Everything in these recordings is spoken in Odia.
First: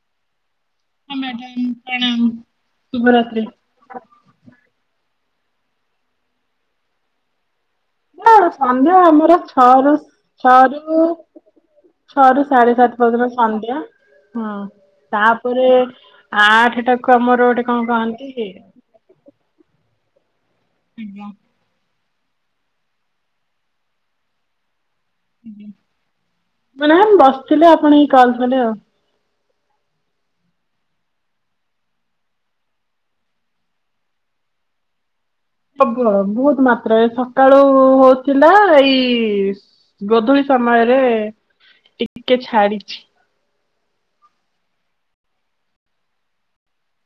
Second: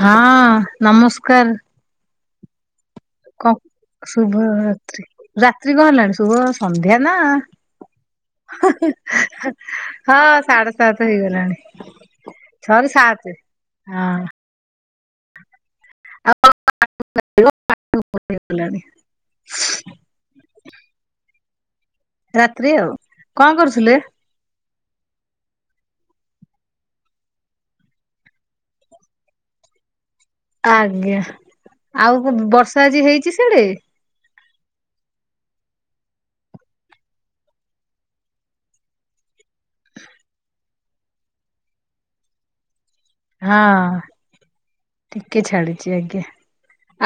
ହଁ ନମସ୍କାର। ହାଲୋ ଶୁଭ ରାତ୍ରି। କ ଶୁଭ ରାତ୍ରି ରାତ୍ରି କଣ ହେଲାଣି ଶୁଭ ସନ୍ଧ୍ୟା ନା। ନା ସନ୍ଧ୍ୟା ଆମର ଛଅରୁ ହଁ ସାଢେ ସାତ ହେଇଗଲାଣି। ଛଅ ରୁ ସାଢେ ସରି ସାତ ପର୍ଯ୍ୟନ୍ତ ସାତେ। ସନ୍ଧ୍ୟା ହଁ। ତାପରେ ଆଠ ଟାକୁ ଆମର ଗୋଟେ କଣ କହନ୍ତି? ହେଇଗଲାଣି [inaudible] ଫିଡ୍ ମ। ରାତ୍ରି ଆଉ କଣ କରୁଥିଲେ? ମାନେ ବସିଥିଲେ ଆପଣ ଏଇ କଲ ଥଲେ ଆଉ। ଆଜ୍ଞା ଆଉ ବୁ ବର୍ଷା ଆଜି ହେଇଛି ସିଆଡେ? ହବ ବହୁତ ମାତ୍ରାରେ ସକାଳୁ ହଉଥିଲା ଏଇ ଗୋଧୂଳି ସମୟରେ ଟିକେ ଛାଡିଚି। ହଁ ଟିକେ ଛାଡିଚି ଆଜ୍ଞା।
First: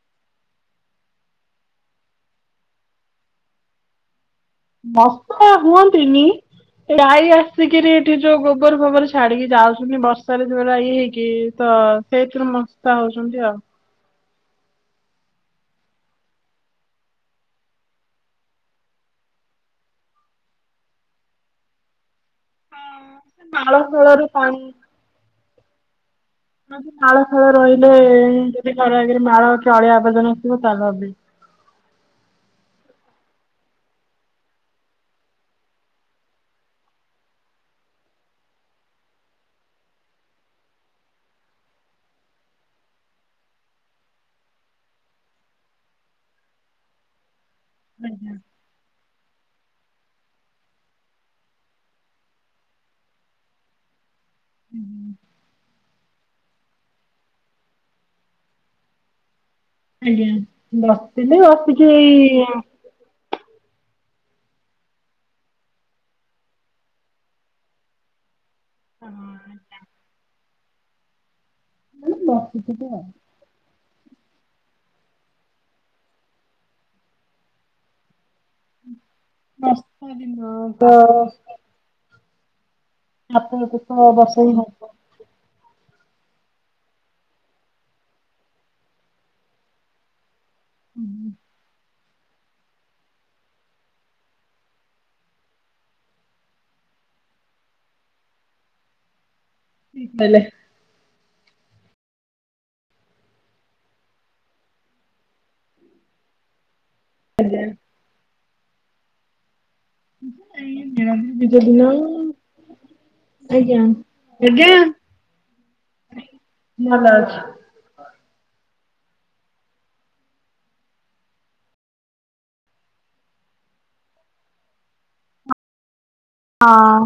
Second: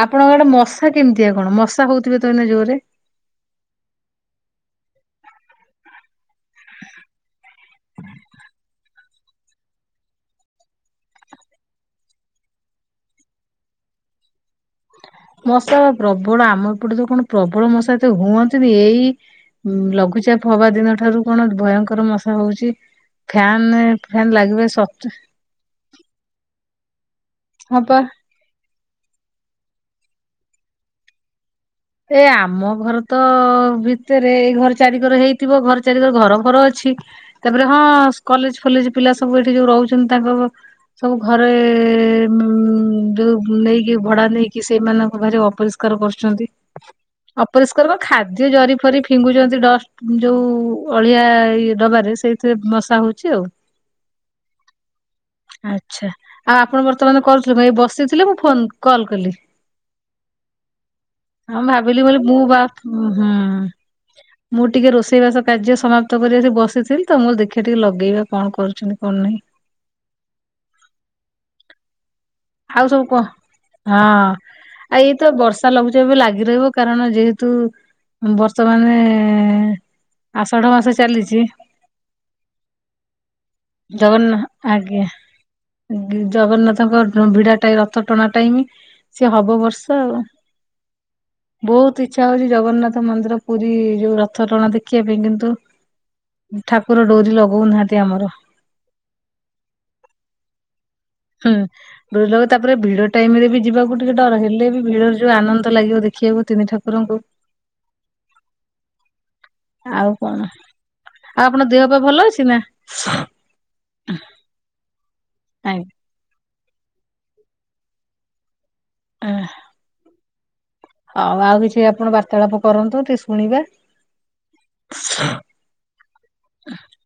ଆପଣଙ୍କ ଆଡେ ମଶା କେମିତିଆ କଣ ମଶା ହଉଥିବେ ତ ଏନେ ଜୋରେ। ମସ୍ତ ହୁଅନ୍ତିନି। ଗାଈ ଆସିକିରି ଏଠି ଯୋଉ ଗୋବର ଫୋବର ଛାଡିକି ଯାଉଛନ୍ତି ବର୍ଷାରେ ଯୋଉ ଏରା ହେଇକି ତ ସେଇଥିରୁ ମଶା ହଉଛନ୍ତି ଆଉ। ମଶା ବା ପ୍ରବଳ ଆମ ଏପଟେ ତ କଣ ପ୍ରବଳ ମଶା ଏତେ ହୁଅନ୍ତିନି ଏଇ ଉଁ ଲଘୁଚାପ ହବା ଦିନ ଠାରୁ କଣ ଭୟଙ୍କର ମଶା ହଉଛି। ନାଳ ଫ୍ୟାନେ ଫାଳରୁ ଫ୍ୟାନ ପାଣି ଲାଗିବା ସତ୍ତ୍ୱେ ନାଳ ଫାଳ ହଁ ରହିଲେ ପା ଯଦି ଘରେ ଆଗରେ ମାଳ ଚଳିଆ ଆବର୍ଜନା ଥିବ ତାହେଲେ ହବେ। ଏ ଆମ ଘର ତ ଭିତରେ ଏଇ ଘର ଚାରି ଘର ହେଇଥିବ ଘର ଚାରିିକର ଘର ଘର ଅଛି। ତାପରେ ହଁ କଲେଜ ଫଲେଜ ପିଲା ସବୁ ଏଠି ଯୋଉ ରହୁଛନ୍ତି ତାଙ୍କ ସବୁ ଘରେ ଉ ଯୋଉ ନେଇକି ଭଡା ନେଇକି ସେଇମାନଙ୍କ ଭାରି ଅପରିସ୍କା କାର ପସୁଛନ୍ତି ଅପରିଷ୍କାର ଖାଦ୍ୟ ଜରି ଫରି ଫିଙ୍ଗୁଛନ୍ତି ଡଷ୍ଟ ଯେଉଁ ଅଳିଆ ଇଏ ଡବାରେ ସେଇଥିରେ ମଶା ହଉଚି ଆଉ। ହୁଁ ହୁ। ଆଛା ଆଉ ଆପଣ ବର୍ତ୍ତମାନ କରୁଥିଲେ ମୁ ଏଇ ବସଥିଲେ ମୁଁ ଫୋନ କଲ୍ କଲି। ଆଜ୍ଞା ବସିଥିଲି ବସିକି ଏଇ ଓ ହଁ। ମୁଁ ଟିକେ ରୋଷେଇବାସ କାର୍ଯ୍ୟ ସମାପ୍ତ କରି ଆସି ବସିଥିଲି ତ ମୋ ଦେଖିବା ଟିକେ ଲଗେଇବା କଣ କରୁଛନ୍ତି କଁ ନାହିଁ। [unintelligible] ଆଉ ସବୁ କ ହଁ। ଆ ଏଇତ ବର୍ଷା ଲଘୁଚାପ ବି ଲାଗି ରହିବ କାରଣ ଯେହେତୁ ବର୍ତ୍ତମାନ। ଏଁ ବର୍ଷା ଦିନ ଆଷାଢ ତ ମାସ ଚାଲିଛି। ଛାତ ଉପରେ ତ ଜଗନ୍ନା ବର୍ଷା ହିଁ ହବ ଆଜ୍ଞା ଜଗନ୍ନାଥଙ୍କ ଭିଡା ଟାଇ ରଥ ଟଣା ଟାଇମ ସିଏ ହବ ବର୍ଷା ଆଉ। ବହୁତ ଇଚ୍ଛା ହଉଛି ଜଗନ୍ନାଥ ମନ୍ଦିର ପୁରୀ ଯୋଉ ରଥ ଟଣା ଦେଖିବା ପାଇଁ କିନ୍ତୁ ଠାକୁର ଡୋରି ଲଗଉ ନାହାନ୍ତି ଆମର ବେଲେ ହୁଁ। ଡୋରି ଲ ତାପରେ ଭିଡ ଟାଇମ ରେ ବି ଯିବାକୁ ଟିକେ ଡର ହେଲେ ବି ଭିଡ ଯୋଉ ଆନନ୍ଦ ଲାଗିବ ଦେଖିବାକୁ ତିନି ଠାକୁରଙ୍କୁ ଆଜ୍ଞା। ଆଉ କଣ? ଏଇ ନୀଳାଦ୍ରି ଆଉ ବିଜେ ଆପଣ ଦିନ ଦେହ ପା ଭଲ ଅଛି ନା? ଆଜ୍ଞା। ଆଁଗ୍ ନ ଲ [unintelligible] ଆଃ ଆଉ ଆଉ କିଛି ଆପଣ ବାର୍ତ୍ତାଳାପ କରନ୍ତୁ ଟିକେ ଶୁଣିବା ହଁ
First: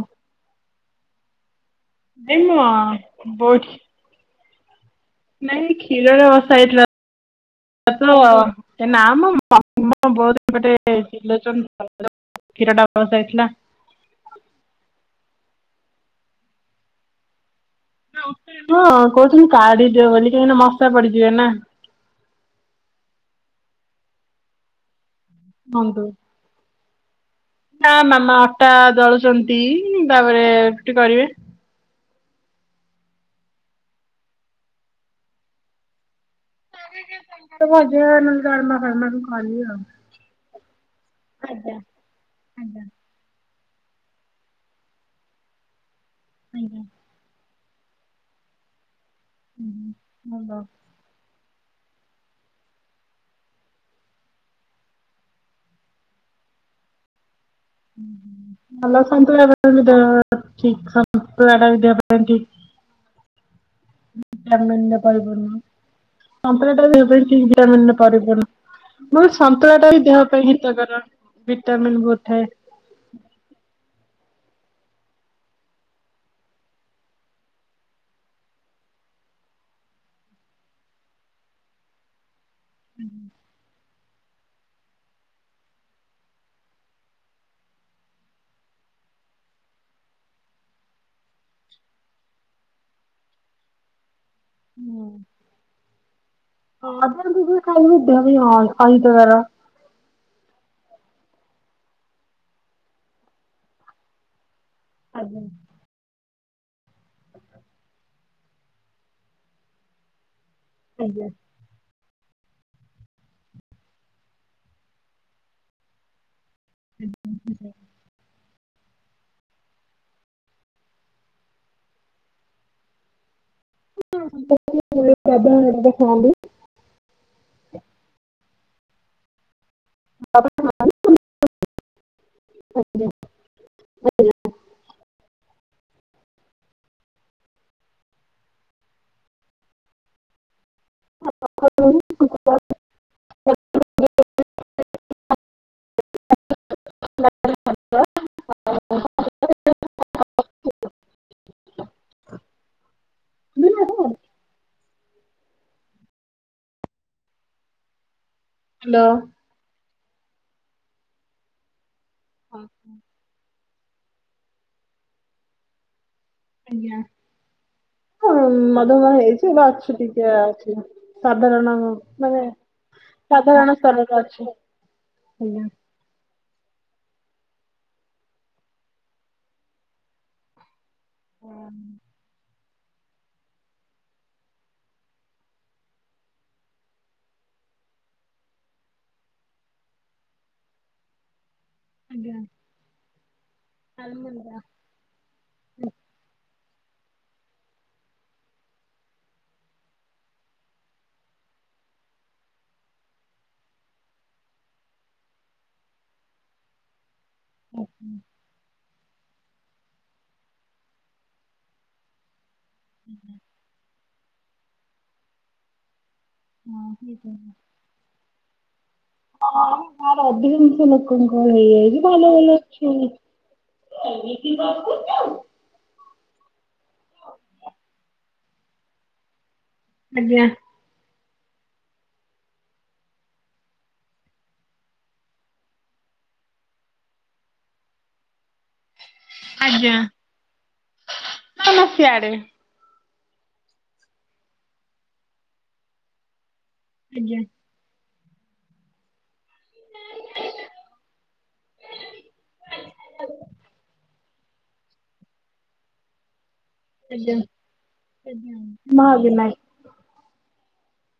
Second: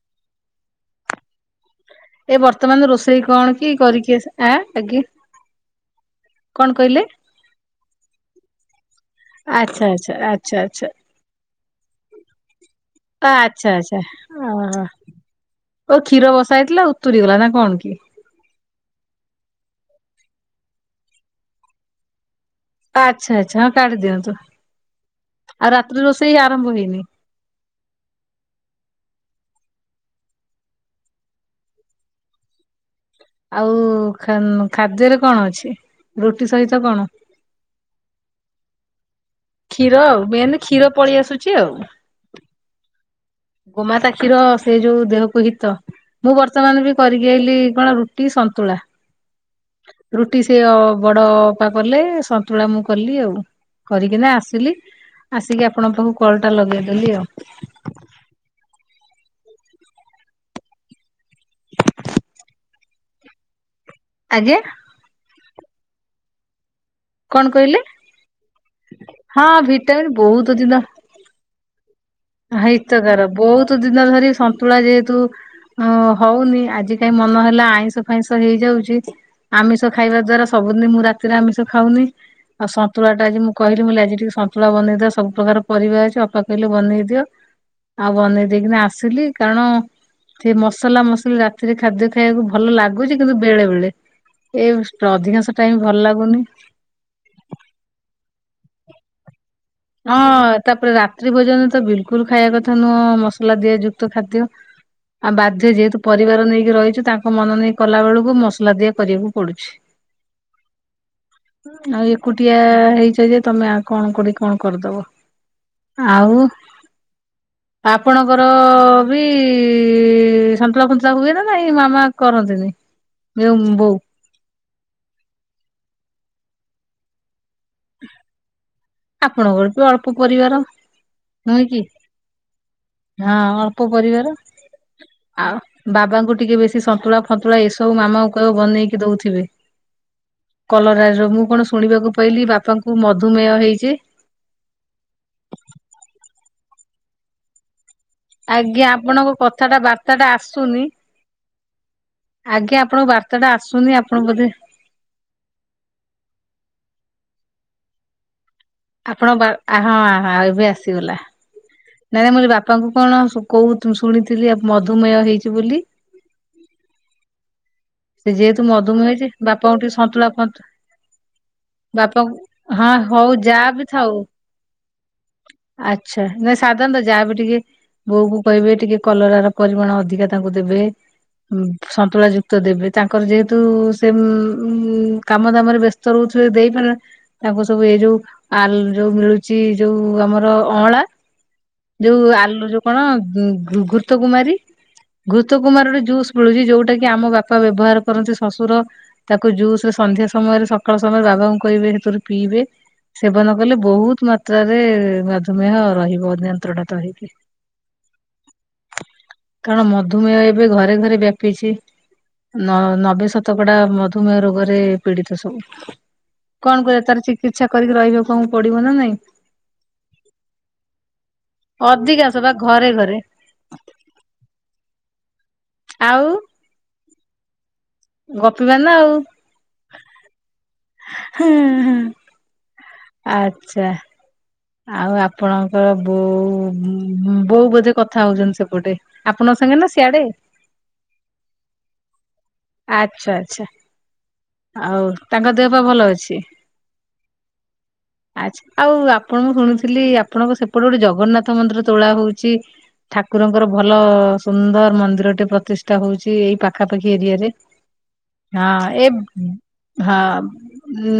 ଏ ଏଇ ମୋ ବର୍ତ୍ତମାନ ରୋଷେଇ ବୋଉ କଣ କି ଏଠି କରିକି ଆସି ଆଁ ଆଗି ନାଇଁ ଖିରରେ ବସା ହେଇଥିଲା ଆପଣ ତ ନା ଆମ ଆଚ୍ଛା [unintelligible] ଆଚ୍ଛା ଆଚ୍ଛା କ୍ଷୀର ଆଚ୍ଛା ଟା ବ ଯାଇଥିଲା ଛା ଆଛା ଓ ହୋ ଓ କ୍ଷୀର ବସା ହେଇଥିଲା ଉତୁରିଗଲା ନା କଣ କି? ହଁ କହୁଛନ୍ତି କାଢିଦିଅ ବୋଲି କାହିଁକିନା ମଶା ପଡିଯିବେ ନା ଆଚ୍ଛା ଆଚ୍ଛା ହଁ କାଢି ଦିଅନ୍ତୁ ଆଉ ରାତ୍ କୁହନ୍ତୁ। ରି ରୋଷେଇ ଆରମ୍ଭ ହେଇନି ନା ମାମା ଅଟା ଦଳୁଛନ୍ତି ତାପରେ ରୁଟି କରିବେ ଆଉ ଖାନ୍ ଖାଦ୍ୟରେ କଣ ଅଛି ରୁଟି ସହିତ? କଣ ତ ଭଜ ନ ଡ଼ାଳମା ଖଳମା ସବୁ କ୍ଷୀର ଆଉ ମେନ୍ କ୍ଷୀର ପଳେଇ ଆସୁଛି ଆଉ ଆଜ୍ଞା ଗୋମାତା କ୍ଷିର ସେ ଯୋଉ ଦେହକୁ ହିତ ମୁଁ ବର୍ତ୍ତମାନ ବି କରିକି ଆଇଲି କଣ ରୁ ଟି ସନ୍ତୁଳା ରୁଟି ସେଅ ବଡ ଅପା କଲେ ସନ୍ତୁଳା ମୁଁ କଲି ଆଉ କରିକିନା ଆସିଲି ଆସିକି ଆପଣଙ୍କ ପାଖକୁ କଲ୍ ଟା ଲଗେଇଦଲି ଆଉ [inaudible] [unintelligible] ଜ ଆଜ୍ଞା ପପୂର୍ଣ୍ଣ କପଟା ବି [unintelligible] କଣ ଭିିବନ କହିଲେ? ମ ହଁ ସନ୍ତୁଳା ଟା ବି ଭିଟାମିନ୍ ଦେହ ପାଇଁ ବହୁତ ହିତକର ଭିଟାମିନ ବହୁତ ଥାଏ ହଁ ହ ହିଁତକାର ବହୁତ ଦିନ ଧରି ସନ୍ତୁଳା ଯେହେତୁ ହଁ ହଉନି ଆଜି କାହିଁ ମନ ହେଲା ଆଇଁଷ ଫାଇଁଷ ହେଇଯାଉଛି ଆମିଷ ଖାଇବା ଦ୍ଵାରା ସବୁଦିନ ମୁଁ ରାତିରେ ଆମିଷ ଖାଉନି ଆଉ ସନ୍ତୁଳା ଟା ଆଜି ମୁଁ କହିଲି ମୁ ଆଜି ଟିକେ ସନ୍ତୁଳା ବନେଇଦଅ ସବୁ ପ୍ରକାର ପରିବା ଅଛି ଅପା କହିଲେ ବନେଇଦ ଦିଅ ଆଉ ବନେଇ ଦେଇକିନା ଆସିଲି କାରଣ ଥି ମସଲା ମସଲି ରାତିରେ ଖାଦ୍ୟ ଖାଇବାକୁ ଭଲ ଲାଗୁଛି କିନ୍ତୁ ବେଳେ ବେଳେ ଏଇ ଷ୍ଟ ଅଧିକାଂଶ ଟାଇମ ଭଲ ଲାଗୁନି ହଁ ଆ [unintelligible] ଦୁ ଖାଇଦ ବାର ହଁ ତାପରେ ରାତ୍ରି ଭୋଜନ ତ ବିଲକୁଲ ଖାଇବା କଥା ନୁହଁ ମସଲା ଦିୟଯୁକ୍ତ ଖାଦ୍ୟ ଆଉ ବାଧ୍ୟ ଯେହେତୁ ପରିବାର ନେଇକି ରହିଛୁ ତାଙ୍କ ମନ ନେଇ କଲା ବେଳକୁ ମସଲା ଦିଆ କରିବାକୁ ପଡୁଛି ଆଜ୍ଞା ଆଉ ଏକୁଟିଆ ହେଇଛ ଯେ ତମେଆଉ କଣ କୋଡି କଣ କରିଦବ ଆଉ ଆପଣଙ୍କ ର ବି ଇ ସନ୍ତୁଲା ଫୁନ୍ତୁଲା ହୁଏ ନା ନାଇଁ ମାମା କରନ୍ତିନି ମିୟୋ ବୋଉ ହ [unintelligible] ଖନ୍ତି [inaudible] ଆପଣଙ୍କର ବି ଅଳ୍ପ ପରିବାର ନୁହେଁ କି ହଁ ଅଳ୍ପ ପରିବାର ଆଉ ବାବାଙ୍କୁ ଟିକେ ବେଶୀ ସନ୍ତୁଳା ଫନ୍ତୁଳା ଏସବୁ ମାମାଙ୍କୁ କହିବ ବନେଇକି ଦଉଥିବେ କଲରା ରୁ ମୁଁ କଣ ଶୁଣିବାକୁ ପାଇଲିି ବାପାଙ୍କୁ ମଧୁମେହ ହେଇଛେ ହନ୍ତ [unintelligible] ଆଜ୍ଞା ଆପଣଙ୍କ କଥା ଟା ବାର୍ତ୍ତା ଟା ଆସୁନି ଆଜ୍ଞା ଆପଣଙ୍କ ବାର୍ତା ଏତେଟା ଆସୁନି ଆପଣ ହ୍ୟାଲୋ। ବୋଧେ ଆପଣ ବା ହଁଁ ହଁ ଏବେ ଆସିଗଲା। ନାଇଁ ନାଇ, ବାପାଙ୍କୁ କଣ କହୁ ତୁ ଶୁଣିଥିଲି ମଧୁମେହ ହେଇଛି ବୋଲି? ଆଜ୍ଞା। ସେ ହ ଯେହେତୁ ମଧୁମେହ ମଧୁମହ ହେଇଛି, ବା ବାପାଙ୍କୁ ଟିକେ ଅଛନ୍ତି ସେ ସନ୍ତୁଳା ଫନ୍ତୁଳା ଅଛି ସାଧାରଣ ବାପାଙ୍କୁ ମାନେ ହଁ ହଉ ଯାହା ସାଧାରଣ ବି ସ୍ତରରେ ଥାଉ ଅଛି। ଆଜ୍ଞା। ଆଚ୍ଛା। ନାଇଁ ସାଧାରଣତଃ ଯାହା ବିି ଟିକେ ବୋଉ କୁ କହିବେ ଟିକେ କଲରାର ପରିମାଣ ଅଧିକା ତାଙ୍କୁ ଦେବେ। ହୁଁ ସନ୍ତୁଳା ଯୁକ୍ତ ଦେବେ। ତାଙ୍କର ଯେହେତୁ ସେମ୍ କାମ ଦାମରେ ବ୍ୟସ୍ତ ରହୁଥିବେ ଦେଇପାରେ ତାଙ୍କୁ ସବୁ ଏଇ ଯୋଉ ଆ ଯୋଉ ମିଳୁଛି ଯୋଉ ଆମର ଅଁଳା। ଯୋଉ ଆଲୁ ଯୋଉ କଣ ଘୁ ଘୃତ କୁମାରୀ ଘୃତ କୁମାରି ରୁ ଜୁସ୍ ମିଳୁଛି ଯୋଉଟା କି ଆମ ବାପା ବ୍ୟବହାର କରନ୍ତି ଶ୍ୱଶୁର ତାକୁ ଜୁସ୍ ରେ ସନ୍ଧ୍ୟା ସମୟରେ, ସକାଳ ସମୟରେ ବାବାଙ୍କୁ କହିବେ ସେଥିରୁ ପିଇବେ। ସେବନ କଲେ ବହୁତ ମାତ୍ରାରେ ମଧୁମେହ ରହିବ ନିୟନ୍ତ୍ରଣାତହିଇକି। ଆଚ୍ଛା। କାରଣ ମଧୁମେହ ଏବେ ଘରେ ଘରେ ବ୍ୟାପିଛି। ନ ନବେ ଶତକଡା ମଧୁମେହ ରୋଗରେ ପୀଡିତ ସବୁ। କଣ କହିବ ତାର ଚିକିତ୍ସା କରିକି ରହିବାକୁ ଅମକୁ ପଡିବ ନା ନାଇଁ। ହଁ ର ଅଧିକାଂଷ ଲୋକଙ୍କ ହେଇଯାଇଛି ଭଲ ଅଧିକାଂଶ ବା ଭଲ ଘରେ ଅଛି ଘରେ। [unintelligible] ଆଉ ଗପିବା ନା ଆଉ। ଆଜ୍ଞା। ହଁ ହଁ, ଆଚ୍ଛା। ଆଉ ଆପଣଙ୍କର ବୋଉ, ବୋଉ ବୋଧେ କଥା ହଉଛନ୍ତି ସେପଟେ? ଆପଣଙ୍କ ସାଙ୍ଗେ ନା ସିଆଡେ? ନା ନା ସିଆଡେ। ଆଚ୍ଛା ଆଚ୍ଛା। ଆଉ ତାଙ୍କ ଦେହ ପା ଭଲ ଅଛି? ଆଜ୍ଞା। ଆଚ୍ଛା। ଆଉ ଆପଣ ମୁଁ ଶୁଣିଥିଲି ଆପଣଙ୍କ ସେପଟେ ଗୋଟେ ଜଗନ୍ନାଥ ମନ୍ଦିର ତୋଳା ହଉଛି? ଠାକୁରଙ୍କର ଭଲ ସୁନ୍ଦର ମନ୍ଦିରଟେ ପ୍ରତିଷ୍ଠା ହଉଛି ଏଇ ପାଖାପାଖି ଏରିଆରେ। ହଁ ଏ ହଁ। ହୁଁ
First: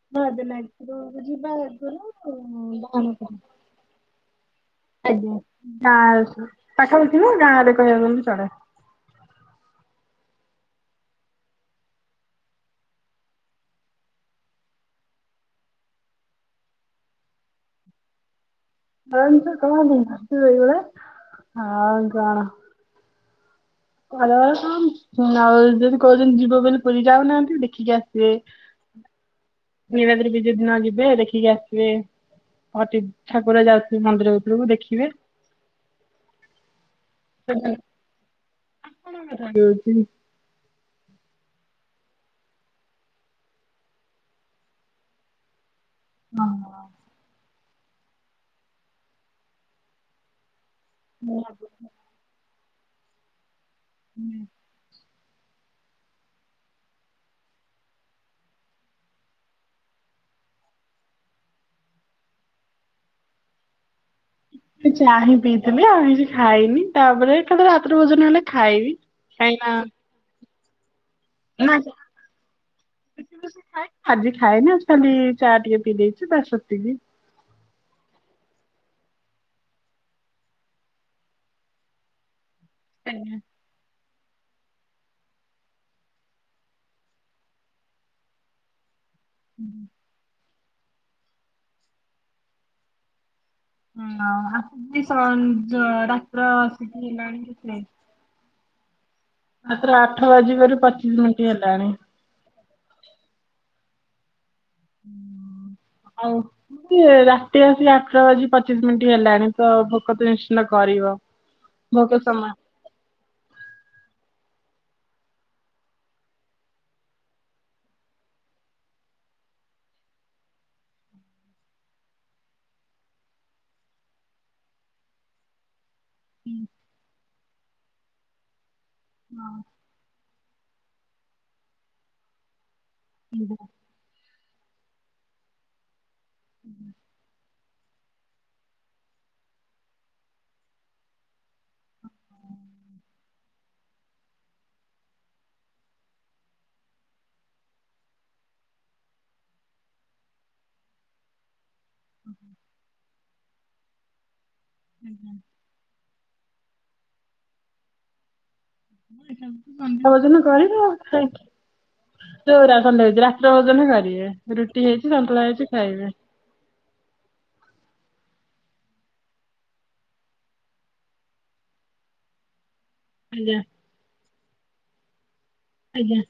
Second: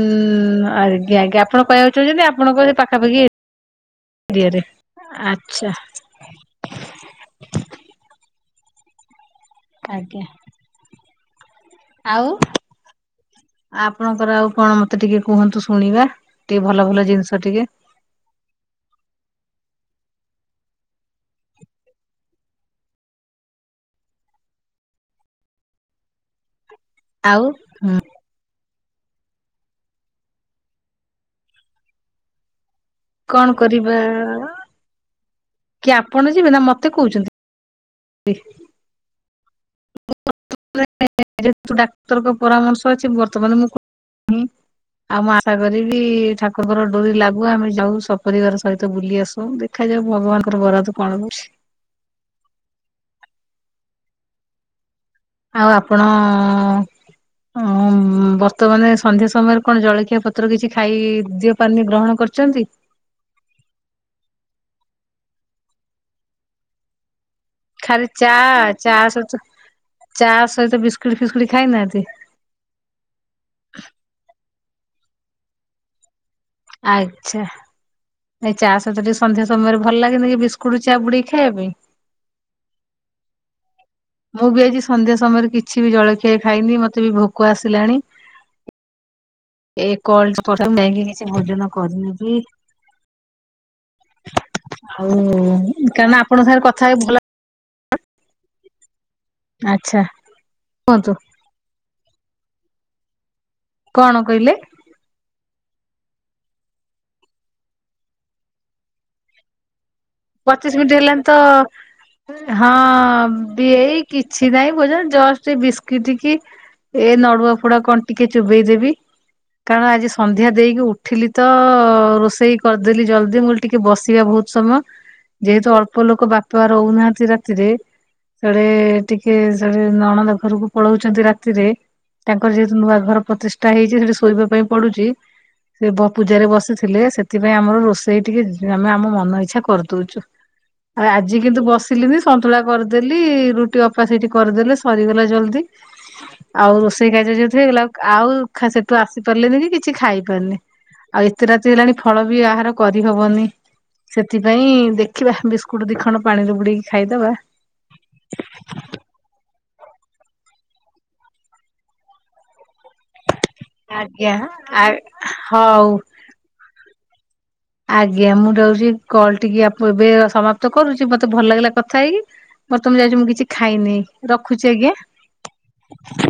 ଆଜ୍ଞା ଆଜ୍ଞା ଆପଣ କହିବାକୁ ଚାହୁଁଛନ୍ତି ଆପଣଙ୍କ ହେ ପାଖାପାଖି ଏ ଆଜ୍ଞା ଆଚ୍ଛା ଗାଁ ପାଖାପାଖି ନୁହଁ ଗାଁରେ କହିବାକୁ ଗଲେ ଚଳେ। ଆଜ୍ଞା। ଆଉ। ଆପଣଙ୍କର ଆଉ କଣ ମତେ ଟିକେ କୁହନ୍ତୁ ଶୁଣିବା। ଟିକେ ଭଲ, ଭଲ ଜିନିଷ ଟିକେ। [unintelligible] ଆଉ କଣ। ଆଉ ଯଦି କହୁଛନ୍ତି ଯିବ ବୋଲି ପୁରୀ ଆଉ ଯାଉନାହାନ୍ତି ଦେଖିକି ଆସ ବେ। ନୀଳାଦ୍ରି ବିଜେ ଦିନ ଯିବେ ଦେଖିକି ଆସିବେ। କଣ ଠାକୁର କରିବା। ଯାଉଥିବେ ମନ୍ଦିର ଭିତରକୁ ଦେଖିବେ କିଏ ଆପଣ ଯିବେ ନା ମତେ କହୁଛନ୍ତି? [inaudible] [unintelligible] ଯେହେତୁ ଡାକ୍ତରଙ୍କ ପରାମର୍ଶ ଅଛି, ବର୍ତ୍ତମାନ ମୁଁ ଆଉ ମୁଁ ଆଶା କରିବି ଠାକୁରଙ୍କ ଡୋରି ଲାଗୁ ଆମେ ଯାଉ ସ ପରିବାର ସହିତ ବୁଲିଆସୁ ଦେଖାଯାଉ ଭଗବାନଙ୍କର ବରାଦ କଣ ହଉଛି। ହୁଁ। ଆଉ ଆପଣ ହଁ ବର୍ତ୍ତମାନ ସନ୍ଧ୍ୟା ସମୟରେ କଣ ଜଳଖିଆ ପତ୍ର କିଛି ଖାଇଦିଅ। ପାନି ଗ୍ରହଣ କରିଚନ୍ତି? ସେ ଚା ହିଁ ପିଇଥିଲି ଆଉ କିଛି ଖାଇନି। ତାପରେ ଏକାଥରେ ରାତ୍ରି ଖାଲି ଭୋଜନ ଚା ହେଲେ ଚା ଖାଇବି। ସହିତ କାଇଁନା ଚା ସହିତ ବିସ୍କିଟି ଫିସ୍କୁଟ ଖାଇନାହାଁନ୍ତି? ଖାଏ, ଆଜି ଖାଇନି, ଆଜି ଖାଲି ଚା ଟିକେ ପିଇ ଦେଇଛି। ବାସ୍ ସେତିକି ଆଇଗ୍ ଚା, ନାଇଁ ଚା ସହିତ ଟିକେ ସନ୍ଧ୍ୟା ସମୟରେ ଭଲ ଲାଗେନି କି, ବିସ୍କୁଟ ଚା ବୁଡେଇକି ଖାଇବା ପାଇଁ? [unintelligible] ମୁଁ ବି ଆଜି ସନ୍ଧ୍ୟା ସମୟରେ କିଛି ବି ଜଳଖିଆ ଖାଇନି, ମତେ ବି ଭୋକ ଆସିଲାଣି। ଏ କଲ୍ [unintelligible] କିଛି ଭୋଜନ କରିନେବି। ହଁ ଆ ବି ଆଉ ସଞ୍ଜ କାରଣ ଆପଣଙ୍କ ରାତ୍ର ସାଙ୍ଗରେ କଥା ହେଇ ସେଠି ଭଲ ହେଲାଣି କେତେ? ମାତ୍ର ଆଚ୍ଛା ଆଠ ବାଜିବାରୁ କୁହନ୍ତୁ ପଚିଶ ମିଣ୍ଟି ହେଲାଣି। କଣ କହିଲେ? ଆଉ ସିଏ ରାତି ଆସିକି ଆଠଟା ବାଜି ପଚିଶ ମିଣ୍ଟି ହେଲାଣି। ତ ଭୋକ ତ ନି ପଚିଶ ମିଣ୍ଟି ହେଲାଣି ସମୟ ତ ହଁ ଏଇ କିଛି ନାଇଁ, ବୋ ଯୋଉ ଜଷ୍ଟ, ବିସ୍କିଟିକି ଏ ନଡୁଆ ଫଡୁଆ କଣ ଟିକେ ଚୋବେଇଦେବି କାରଣ ଆଜି ସନ୍ଧ୍ୟା ଦେଇକି ଉଠିଲି ତ, ରୋଷେଇ କରିଦେଲି ଜଲଦି ମୁଁ କହିଲି ଟିକେ ବସିବା ବହୁତ ସମୟ ଯେହେତୁ ଅଳ୍ପ ଲୋକ ବାପା ରହୁନାହାଁନ୍ତି ରାତିରେ, ସାଡେ ଟିକେ ସାଡେ ନଣନ୍ଦ ଘରକୁ ପଳଉଛନ୍ତି ରାତିରେ, ତାଙ୍କର ଯେହେତୁ ନୂଆ ଘର ପ୍ରତିଷ୍ଠା ହେଇଛି, ସେଠି ଶୋଇବା ପାଇଁ ପଡୁଛି ସେ ବ ପୂଜାରେ ବସିଥିଲେ, ସେଥିପାଇଁ ଆମର ରୋଷେଇ ଟିକେ ଆମେ ଆମ ମନ ଇଚ୍ଛା କରିଦଉଚୁ। ଆଉ ଆଜି କିନ୍ତୁ ବସିଲିନି, ସନ୍ତୁଳା କରିଦେଲି, ରୁଟି ଅପା ସେଇଠି କରିଦେଲେ ସ ସରିଗଲା ଜଲଦି ଆଉ ରୋଷେଇ କାର୍ଯ୍ୟ ଯେହେତୁ ହେଇଗଲା, ଆଉ ଖା ସେଠୁ ଆସିପାରିଲିନି କି କିଛି ଖାଇପାରିନି। ଆଉ ଏତେ ରାତି ହେଲାଣି ଫଳ ବି ଆହାର କରିହବନି। ସେଥିପାଇଁ ଦେଖିବା, ବିସ୍କୁଟ ଦିଖଣ୍ଡ ପାଣିରେ ବୁଡେଇକି ଖାଇଦବା। [unintelligible] ଭୋଜନ କରିବ, ଯୋଉ [unintelligible] [unintelligible] ଭୋଜନ ହିଁ ଆଜ୍ଞା କରିବେ, ଆ ରୁଟି ହେଇଛି, ସନ୍ତୁଳା ହେଇଛି, ହଉ। ଖାଇବେ। ଆଜ୍ଞା। ମୁଁ ଯାଉଛି କଲ୍ ଟିକି ଏବେ ସମାପ୍ତ କରୁଛି, ମତେ ଭଲ ଲାଗିଲା କଥା ହେଇକି ମର ତମେ ଯାଉଛ ମୁଁ କିଛି ଆଜ୍ଞା ଖାଇନେଇଁ, ରଖୁଛି ଆଜ୍ଞା? ଆଜ୍ଞା।